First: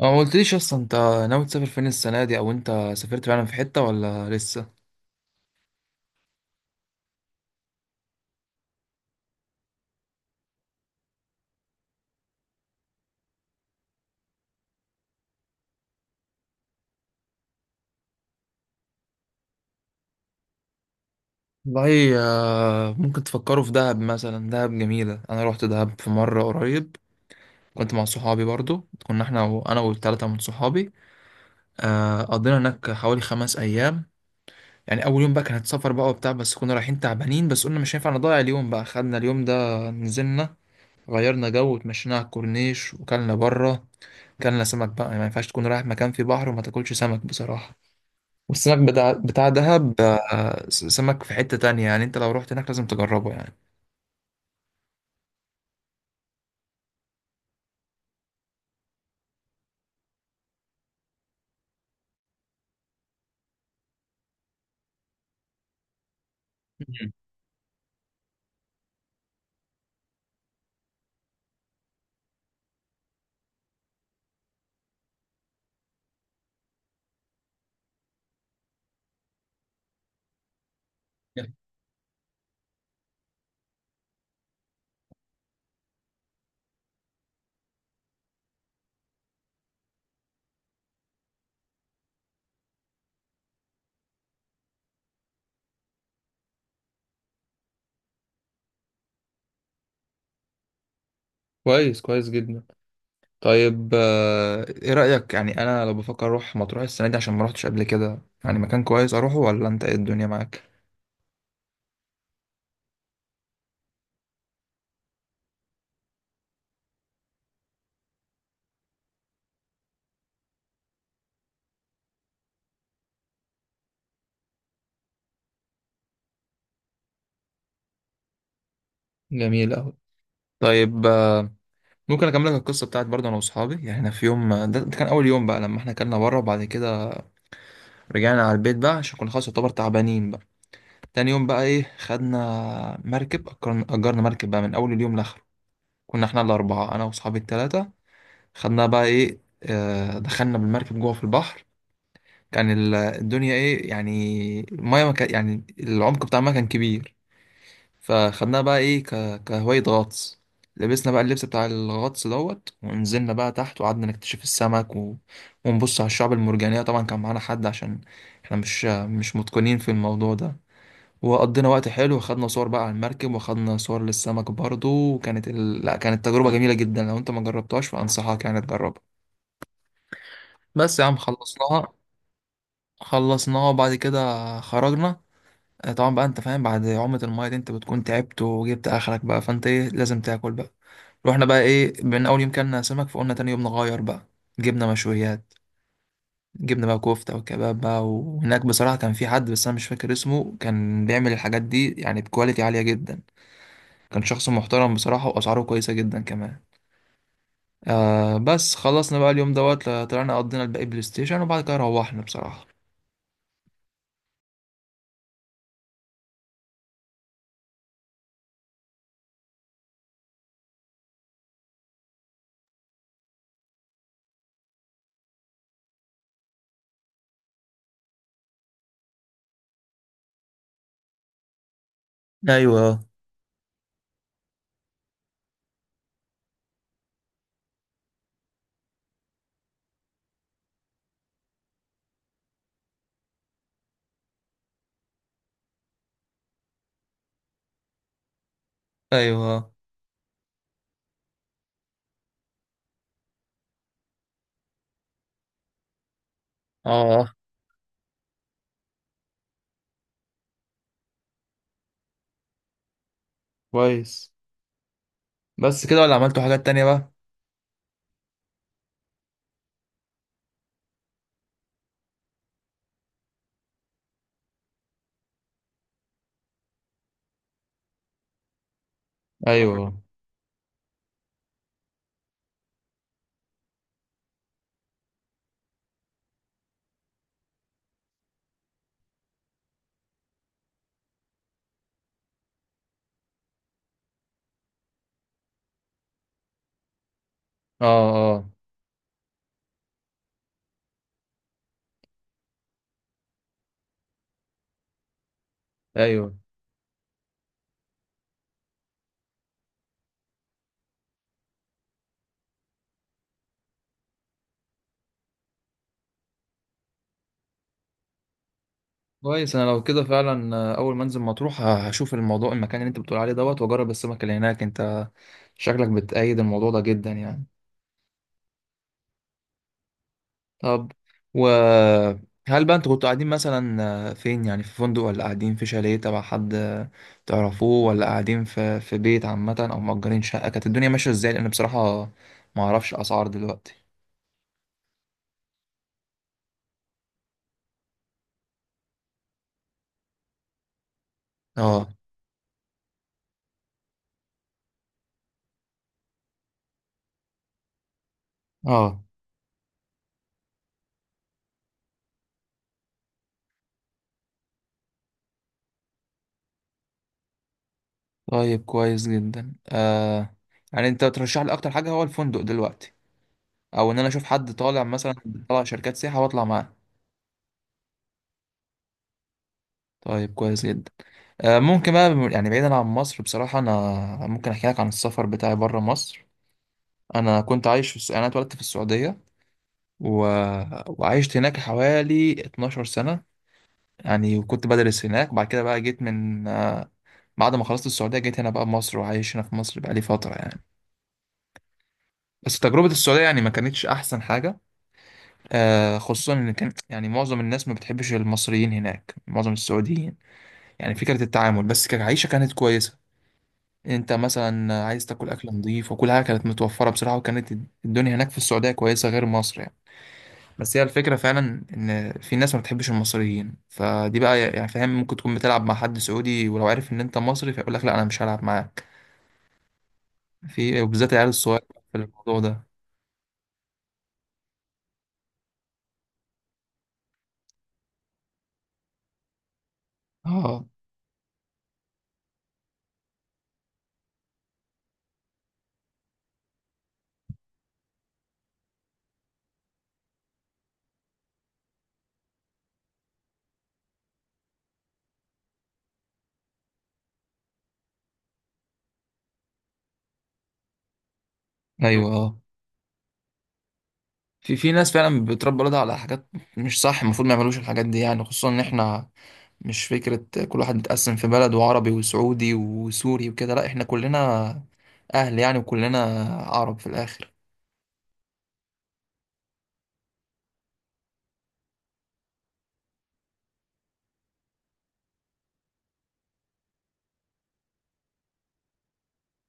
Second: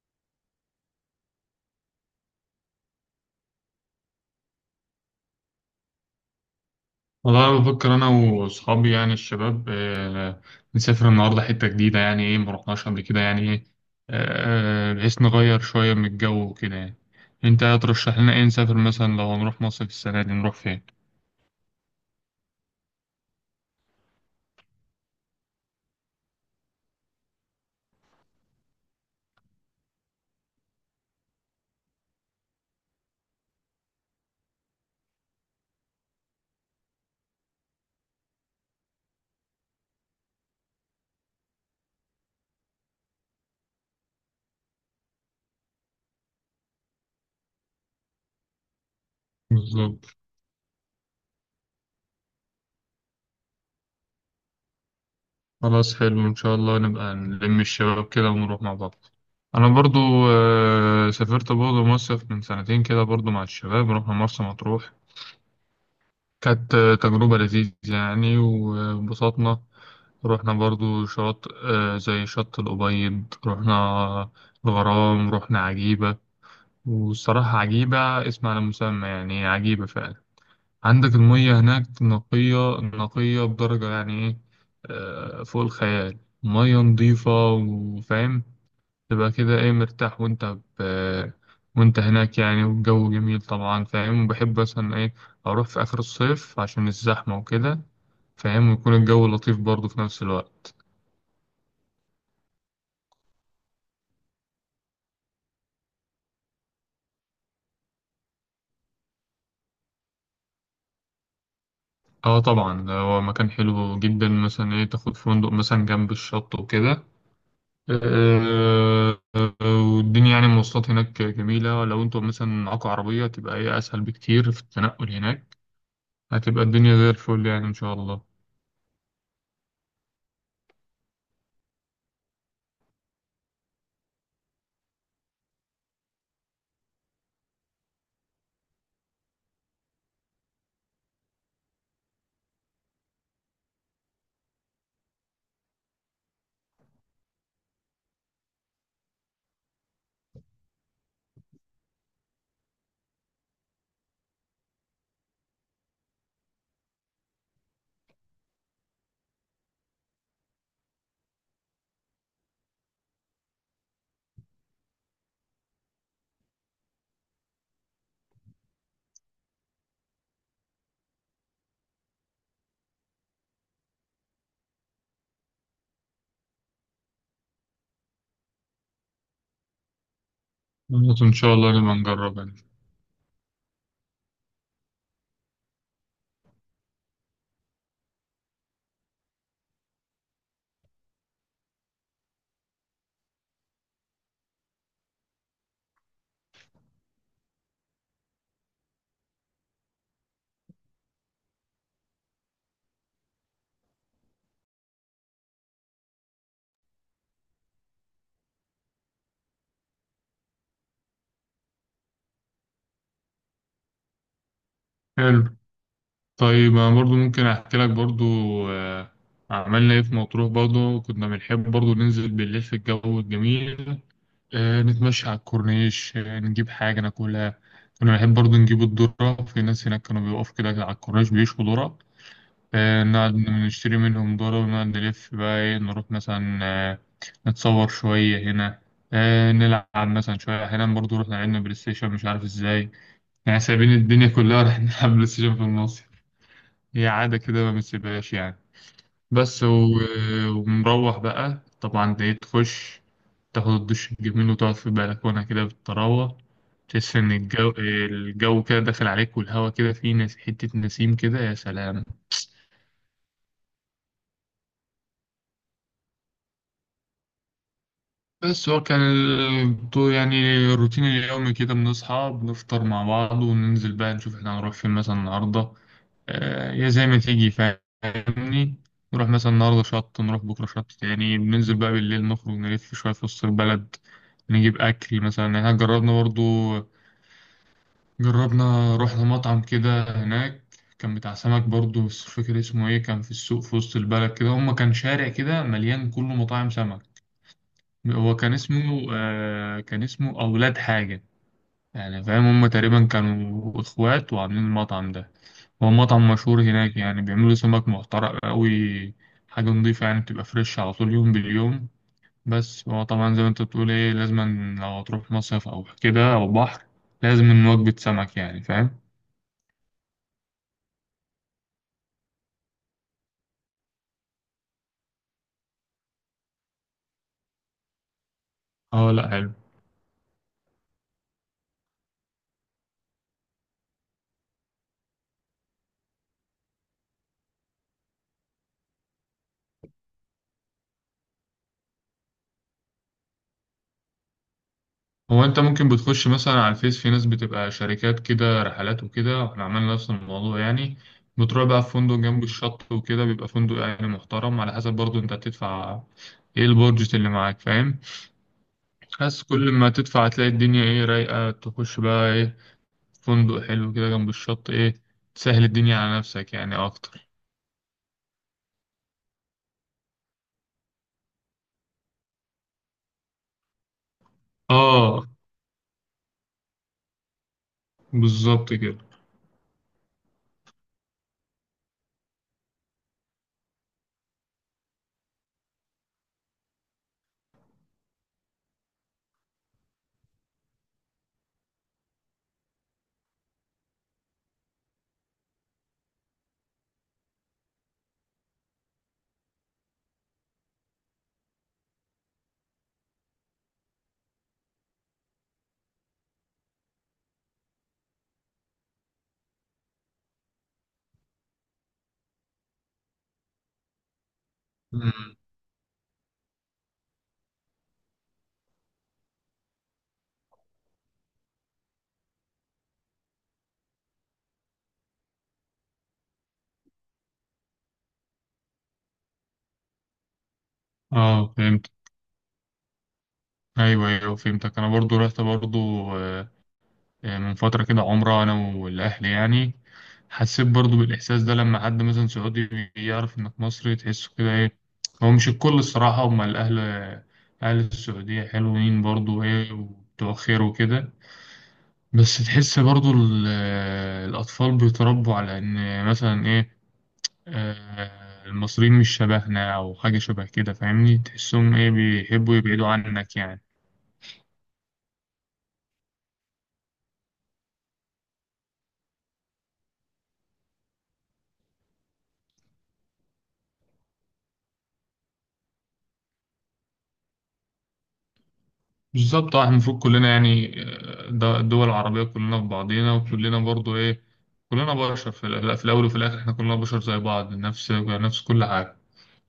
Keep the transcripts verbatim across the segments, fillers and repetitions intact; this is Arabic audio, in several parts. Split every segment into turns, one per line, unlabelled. أه، ما قلتليش اصلا انت ناوي تسافر فين السنه دي، او انت سافرت فعلا في حته ولا لسه؟
والله أنا بفكر أنا وأصحابي يعني الشباب، آه، نسافر النهاردة حتة جديدة يعني إيه مرحناش قبل كده يعني إيه. آه، آه، بحيث نغير شوية من الجو وكده يعني. أنت هترشح لنا إيه نسافر مثلا؟ لو هنروح مصيف السنة دي نروح فين؟
والله، آه، ممكن تفكروا في دهب مثلا. دهب جميله. انا روحت دهب في مره قريب. كنت مع صحابي برضو. كنا احنا وانا والثلاثه من صحابي. آه، قضينا هناك حوالي خمس ايام. يعني اول يوم بقى كانت سفر بقى وبتاع، بس كنا رايحين تعبانين، بس قلنا مش هينفع نضيع اليوم بقى، خدنا اليوم ده نزلنا غيرنا جو وتمشينا على الكورنيش وكلنا بره. كلنا سمك بقى. يعني ما ينفعش تكون رايح مكان فيه بحر وما تاكلش سمك بصراحه. والسمك بتاع بتاع دهب
بالظبط.
آه، س- سمك في حتة تانية. يعني انت لو رحت هناك لازم تجربه يعني.
خلاص حلو، إن شاء الله نبقى نلم الشباب كده ونروح مع بعض. أنا برضو آه، سافرت برضو مصيف من سنتين كده برضو مع الشباب، رحنا مرسى مطروح. كانت آه، تجربة لذيذة يعني وانبسطنا. رحنا برضو شاطئ آه، زي شط الأبيض رحنا، الغرام رحنا، عجيبة. والصراحة عجيبة، اسم على مسمى يعني، عجيبة فعلا. عندك
مم.
المية هناك نقية نقية بدرجة يعني إيه، آه، فوق الخيال. مية نظيفة وفاهم، تبقى كده إيه مرتاح. وأنت ب... وأنت هناك يعني والجو جميل طبعا فاهم. وبحب مثلا إيه أروح في آخر الصيف عشان الزحمة وكده، فاهم، ويكون الجو لطيف برضه في نفس الوقت.
كويس كويس جدا. طيب، آه، ايه رأيك؟ يعني انا لو بفكر اروح مطروح السنة دي عشان ما روحتش قبل كده، يعني مكان كويس اروحه ولا انت ايه الدنيا معاك؟
اه طبعا، ده هو مكان حلو جدا. مثلا ايه تاخد فندق مثلا جنب الشط وكده. آه، آه، والدنيا يعني المواصلات هناك جميلة. لو انتوا مثلا معاكوا عربية تبقى ايه اسهل بكتير في التنقل هناك. هتبقى الدنيا زي الفل يعني ان شاء الله.
جميل أوي. طيب، آه، ممكن اكمل لك القصة بتاعت برضه انا واصحابي؟ يعني احنا في يوم، آه، ده ده كان اول يوم بقى لما احنا كلنا بره، وبعد كده رجعنا على البيت بقى عشان كنا خلاص يعتبر تعبانين بقى. تاني يوم بقى ايه، خدنا مركب. أجرنا أجرنا مركب بقى من اول اليوم لاخره. كنا احنا الأربعة، أنا وأصحابي التلاتة. خدنا بقى إيه، آه، دخلنا بالمركب جوه في البحر. كان ال- الدنيا إيه يعني، المية ما كان، يعني العمق بتاع المية كان كبير. فخدناها بقى إيه، ك- كهواية غطس. لبسنا بقى اللبس بتاع الغطس دوت، ونزلنا بقى تحت وقعدنا نكتشف السمك، و... ونبص على الشعب المرجانية. طبعا كان معانا حد عشان احنا مش مش متقنين في الموضوع ده. وقضينا وقت حلو وخدنا صور بقى على المركب، وخدنا صور للسمك برضو. وكانت ال... لا، كانت تجربة جميلة جدا. لو انت ما جربتهاش فأنصحك يعني تجربها. بس يا عم
خلاص، ان شاء الله
خلصناها.
نبقى نجرب يعني.
خلصناها وبعد كده خرجنا. آه، طبعا بقى انت فاهم، بعد عومة المايه دي انت بتكون تعبت وجبت اخرك بقى، فانت ايه، لازم تاكل بقى. رحنا بقى ايه، من اول يوم كلنا سمك، فقلنا تاني يوم نغير بقى. جبنا مشويات. جبنا بقى كفتة وكباب بقى. وهناك بصراحة كان في حد، بس أنا مش فاكر اسمه، كان بيعمل الحاجات دي يعني بكواليتي عالية جدا. كان شخص محترم بصراحة وأسعاره كويسة جدا كمان. آه بس خلصنا بقى اليوم دوت. طلعنا قضينا الباقي بلاي ستيشن، وبعد كده روحنا بصراحة.
حلو. طيب انا برضو ممكن احكي لك برضو آه، عملنا ايه في مطروح. برضو كنا بنحب برضو ننزل بالليل في الجو الجميل، آه، نتمشى على الكورنيش، آه، نجيب حاجة ناكلها. كنا بنحب برضو نجيب الذرة. في ناس هناك كانوا بيقفوا كده على الكورنيش بيشوا ذرة،
ايوه.
آه، نقعد نشتري منهم ذرة، ونقعد نلف بقى ايه، نروح مثلا آه، نتصور شوية هنا، آه، نلعب مثلا شوية. أحيانا برضو رحنا لعبنا بلاي ستيشن، مش عارف ازاي يعني، سايبين الدنيا كلها رايحين نلعب بلاي ستيشن في النص. هي عادة كده ما بنسيبهاش يعني. بس
أيوه.
و... ونروح بقى طبعا دي، تخش تاخد الدش الجميل وتقعد في البلكونة كده بالطراوة، تحس إن
اه.
الجو الجو كده داخل عليك، والهوا كده فيه نس... حتة نسيم كده، يا سلام.
كويس. بس كده ولا عملتوا حاجات تانية بقى؟
بس هو كان ال- طو- يعني الروتين اليومي كده بنصحى بنفطر مع بعض وننزل بقى نشوف احنا هنروح فين مثلا النهاردة. آه، يا زي ما تيجي فاهمني، نروح مثلا النهاردة
ايوه.
شط، نروح بكرة شط تاني. بننزل بقى بالليل نخرج نلف شوية في وسط البلد، نجيب أكل مثلا. يعني احنا جربنا برضو، جربنا رحنا مطعم كده هناك كان بتاع سمك برضو، بس مش فاكر اسمه ايه. كان في السوق في وسط البلد كده، هما كان شارع كده مليان كله مطاعم سمك.
اه.
هو
اه.
كان اسمه آه، كان اسمه أولاد حاجة، يعني فاهم هم تقريبا كانوا إخوات وعاملين المطعم ده. هو مطعم
ايوه.
مشهور هناك يعني، بيعملوا سمك محترق أوي، حاجة نضيفة يعني، بتبقى فريش على طول يوم باليوم. بس هو طبعا زي ما انت بتقول ايه، لازم لو هتروح مصيف أو كده أو بحر، لازم وجبة سمك يعني فاهم.
كويس. أنا لو كده فعلا، آه، أول ما أنزل مطروح آه، هشوف الموضوع. المكان اللي أنت بتقول عليه دوت، وأجرب السمك اللي هناك. أنت شكلك بتأيد الموضوع ده جدا يعني.
اه لا حلو.
طب، وهل بقى انتوا كنتوا قاعدين مثلا آه، فين؟ يعني في فندق، ولا قاعدين في شاليه تبع حد آه، تعرفوه، ولا قاعدين في في بيت عامة، او مأجرين شقة؟ كانت الدنيا ماشية ازاي؟ لان بصراحة ما اعرفش الاسعار دلوقتي.
هو انت ممكن بتخش مثلا على الفيس، في ناس بتبقى شركات كده رحلات وكده، واحنا عملنا نفس الموضوع يعني. بتروح بقى
اه.
في فندق جنب الشط وكده، بيبقى فندق يعني محترم على حسب برضو انت هتدفع ايه، البادجت اللي معاك فاهم.
اه.
بس كل ما تدفع هتلاقي الدنيا ايه رايقة، تخش بقى ايه فندق حلو كده جنب الشط ايه، تسهل الدنيا على نفسك يعني اكتر.
طيب كويس جدا. آه، يعني انت ترشح لي اكتر حاجة هو الفندق دلوقتي، او ان انا اشوف حد طالع مثلا
اه
طالع شركات سياحة واطلع معاه؟
بالظبط كده.
طيب كويس جدا. آه ممكن بقى يعني بعيدا عن مصر، بصراحة انا ممكن احكي لك عن السفر بتاعي بره مصر. انا كنت عايش في الس... انا اتولدت في السعوديه، و... وعشت هناك حوالي اتناشر سنه يعني. وكنت بدرس هناك. بعد كده بقى جيت من، آه، بعد ما خلصت السعوديه جيت هنا بقى مصر. وعايش هنا في مصر بقى لي فتره يعني. بس تجربه السعوديه يعني ما كانتش احسن حاجه. آه، خصوصا ان كان يعني معظم الناس ما بتحبش المصريين هناك، معظم السعوديين يعني. فكره التعامل، بس كعيشه كانت كويسه. انت مثلا عايز تاكل
مم.
اكل نظيف، وكل حاجه كانت متوفره بصراحه. وكانت الدنيا هناك في السعوديه كويسه غير مصر يعني. بس هي الفكرة فعلا إن في ناس ما بتحبش المصريين. فدي بقى يعني فاهم، ممكن تكون بتلعب مع حد سعودي ولو عارف إن أنت مصري فيقول لك لا أنا مش هلعب معاك. في، وبالذات العيال
اه
الصغير،
فهمت.
في الموضوع ده.
ايوه ايوه فهمتك. انا برضو رحت برضو آه، آه، من فترة كده عمرة، أنا والأهل يعني.
اه.
حسيت برضو بالإحساس ده، لما حد مثلا سعودي يعرف إنك مصري تحسه كده إيه. هو مش الكل الصراحة، هما الأهل أهل السعودية حلوين برضو إيه وبتوع خير وكده، بس تحس برضو ال- الأطفال بيتربوا على إن مثلا إيه، آه، المصريين مش شبهنا أو حاجة شبه كده فاهمني، تحسهم إيه
أيوه. اه.
بيحبوا يبعدوا عنك يعني.
في في ناس فعلا بتربي ولادها على حاجات مش صح. المفروض ما يعملوش الحاجات دي يعني. خصوصا إن إحنا مش فكرة كل واحد متقسم في بلد، وعربي وسعودي وسوري وكده. لا، إحنا كلنا أهل يعني، وكلنا عرب في الآخر.
بالظبط اه، احنا المفروض كلنا يعني آه، ده الدول العربية كلنا في بعضينا، وكلنا برضو ايه كلنا بشر في الأ- في الأول وفي الآخر احنا كلنا بشر زي بعض، نفس نفس كل حاجة،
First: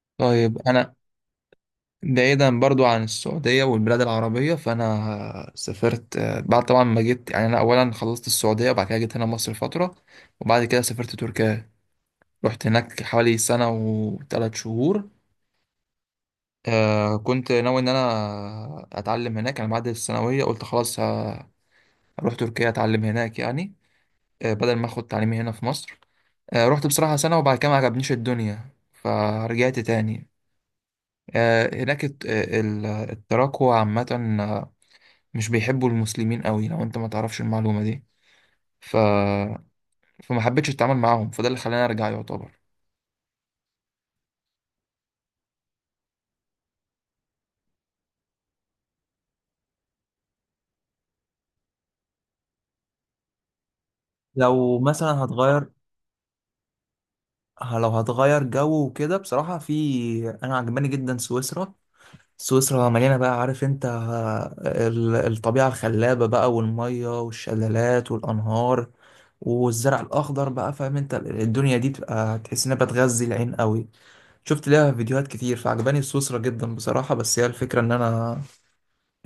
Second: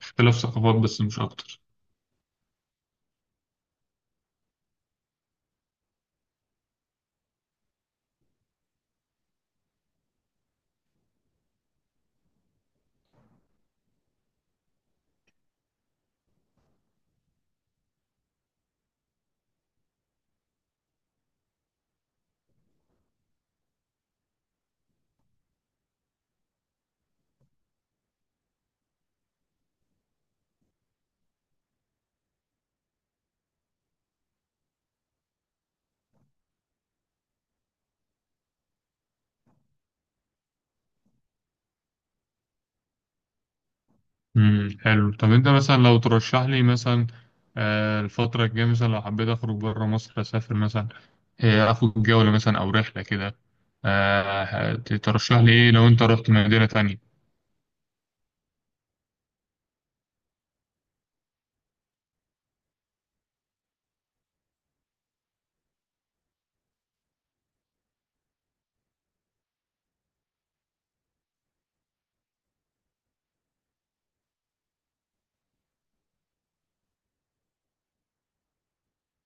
اختلاف
طيب
ثقافات
أنا،
بس مش أكتر.
بعيدا برضو عن السعودية والبلاد العربية، فأنا سافرت آه، بعد طبعا ما جيت يعني. أنا أولا خلصت السعودية وبعد كده جيت هنا مصر فترة، وبعد كده سافرت تركيا. رحت هناك حوالي سنة وثلاث شهور. آه، كنت ناوي إن أنا أتعلم هناك يعني. بعد الثانوية قلت خلاص، ه- هروح تركيا أتعلم هناك يعني، آه، بدل ما أخد تعليمي هنا في مصر. آه، رحت بصراحة سنة، وبعد كده ما عجبنيش الدنيا فرجعت تاني. آه، هناك الت- آه، ال- التراكوة عامة مش بيحبوا المسلمين قوي، لو انت ما تعرفش المعلومة دي. ف... فما حبيتش اتعامل معاهم، فده اللي خلاني ارجع يعتبر.
امم حلو. طب أنت مثلا لو ترشح لي مثلا آه، الفترة الجاية، مثلا لو حبيت أخرج بره مصر أسافر مثلا، آه، أخد جولة مثلا أو رحلة كده، آه،
لو مثلا
ترشح لي
هتغير،
إيه لو أنت رحت مدينة تانية؟
ه- لو هتغير جو وكده، بصراحة في، أنا عجباني جدا سويسرا. سويسرا مليانة بقى، عارف أنت، آه، ال- الطبيعة الخلابة بقى، والمية والشلالات والأنهار، والزرع الأخضر بقى. فاهم أنت ال- الدنيا دي بتبقى تحس إنها بتغذي العين قوي. شفت ليها فيديوهات كتير فعجباني سويسرا جدا بصراحة. بس هي الفكرة إن أنا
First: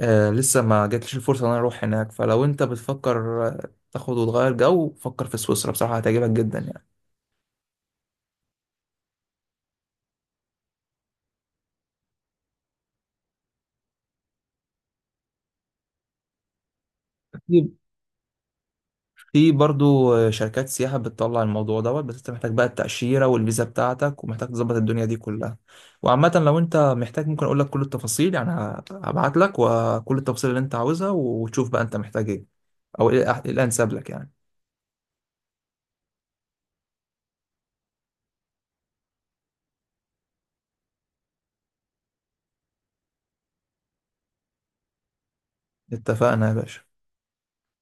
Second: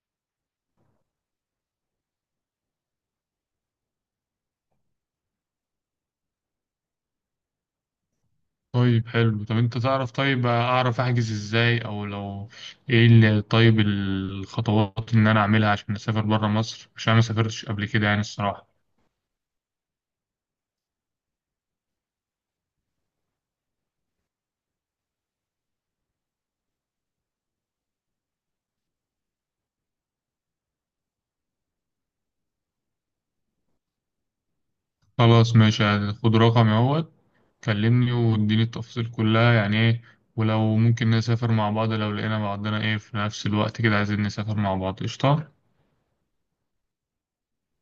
آه، لسه ما جاتليش الفرصة ان انا اروح هناك. فلو انت بتفكر آه، تاخد وتغير جو، فكر في سويسرا بصراحة، هتعجبك جدا يعني.
طيب حلو. طب انت تعرف، طيب اعرف احجز ازاي، او لو ايه اللي، طيب الخطوات ان انا اعملها عشان اسافر برا مصر، عشان انا ما سافرتش
أكيد.
قبل كده يعني الصراحة.
في برضو آه، شركات سياحة بتطلع الموضوع دوت. بس انت محتاج بقى التأشيرة والفيزا بتاعتك، ومحتاج تظبط الدنيا دي كلها. وعامة لو انت محتاج ممكن اقول لك كل التفاصيل يعني. ه- هبعت لك وكل التفاصيل اللي انت عاوزها، وتشوف بقى انت محتاج ايه، او ايه الأح- الانسب لك يعني.
خلاص ماشي، خد رقمي اهوت، كلمني واديني التفاصيل كلها يعني ايه، ولو ممكن نسافر مع بعض لو لقينا بعضنا ايه في نفس الوقت كده، عايزين نسافر مع بعض. قشطة.
اتفقنا يا باشا.